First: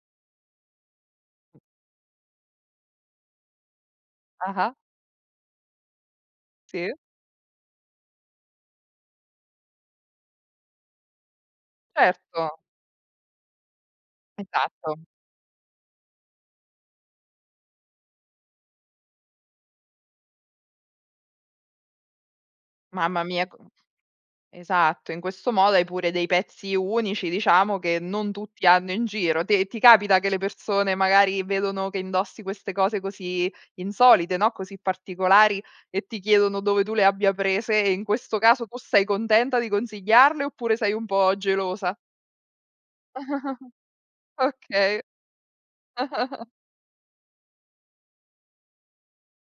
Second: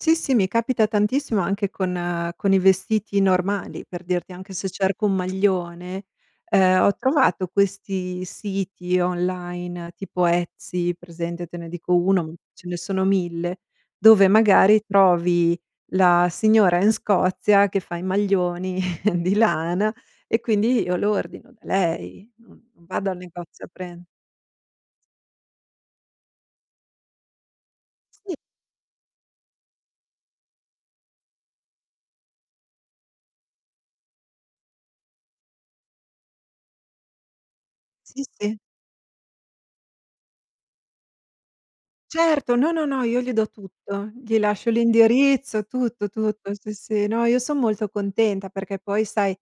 Sì, sì, mi capita tantissimo, anche con con i vestiti normali, per dirti, anche se Ah-ah. cerco un maglione, uhm, ho Sì. trovato questi siti online tipo Etsy, presente? Te ne dico 1, m Certo. ce ne sono 1000, dove magari Esatto. trovi la signora in Scozia che fa i maglioni di lana e quindi io lo ordino da lei. Non non vado al Mamma mia, co negozio a pren esatto, in questo modo hai pure dei pezzi unici, diciamo, che non Sì. tutti hanno in giro. Te ti capita che le persone, magari, vedono che indossi queste cose così insolite, no, così particolari e ti chiedono dove tu le abbia prese? E in Sì, questo sì. caso tu sei contenta di consigliarle, oppure sei un po' gelosa? Certo, no, no, no, io gli do tutto. Gli lascio Okay. l'indirizzo, tutto, tutto. Sì, sì, no, io son molto contenta, perché poi, sai,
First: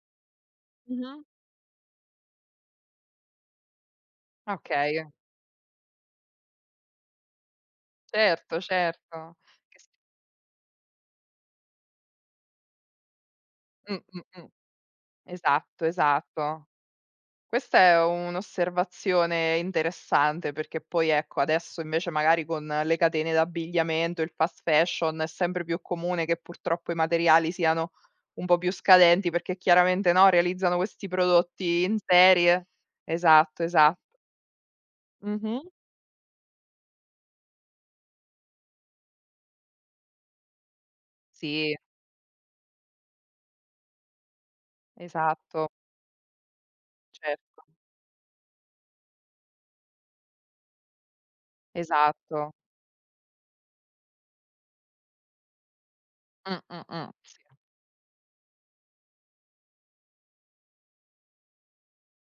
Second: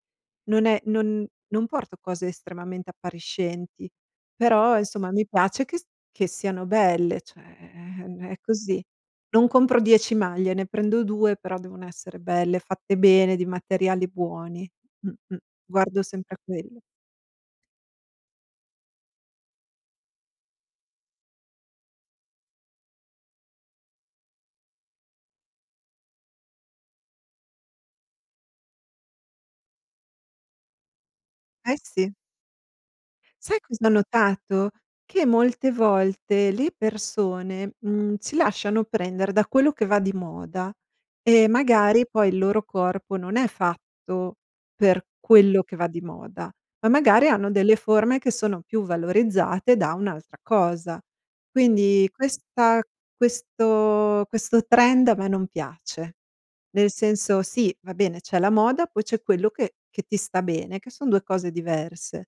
non è Mh-mh. non non porto cose estremamente appariscenti, però, Okay. insomma, mi piace che st che siano belle, cioè, ehm, è Certo, così. certo. Non compro 10 maglie, ne prendo 2, però devono essere belle, fatte bene, di Mh, materiali mh, mh. buoni. Mh-mh. Esatto, Guardo sempre a esatto. quello. Questa è un'osservazione interessante perché poi, ecco, adesso invece magari con le catene d'abbigliamento, il fast fashion, è sempre più comune che, purtroppo, i materiali siano un po' più scadenti, perché chiaramente, no, realizzano questi Eh, prodotti in sì. serie. Sai Esatto, cos'ho esatto. notato? Che Mh-mh. molte volte le persone, mhmm, si lasciano prendere da quello che va di moda, e Sì. magari poi il loro corpo non è fatto per quello Esatto. che va di moda, ma magari hanno Certo. delle forme che sono più valorizzate da un'altra cosa. Quindi, Esatto. questa questo questo trend a me non piace. Mh, mh, Nel mh. senso, sì, va bene, c'è la moda, poi c'è quello che che ti sta bene, che son 2 cose diverse.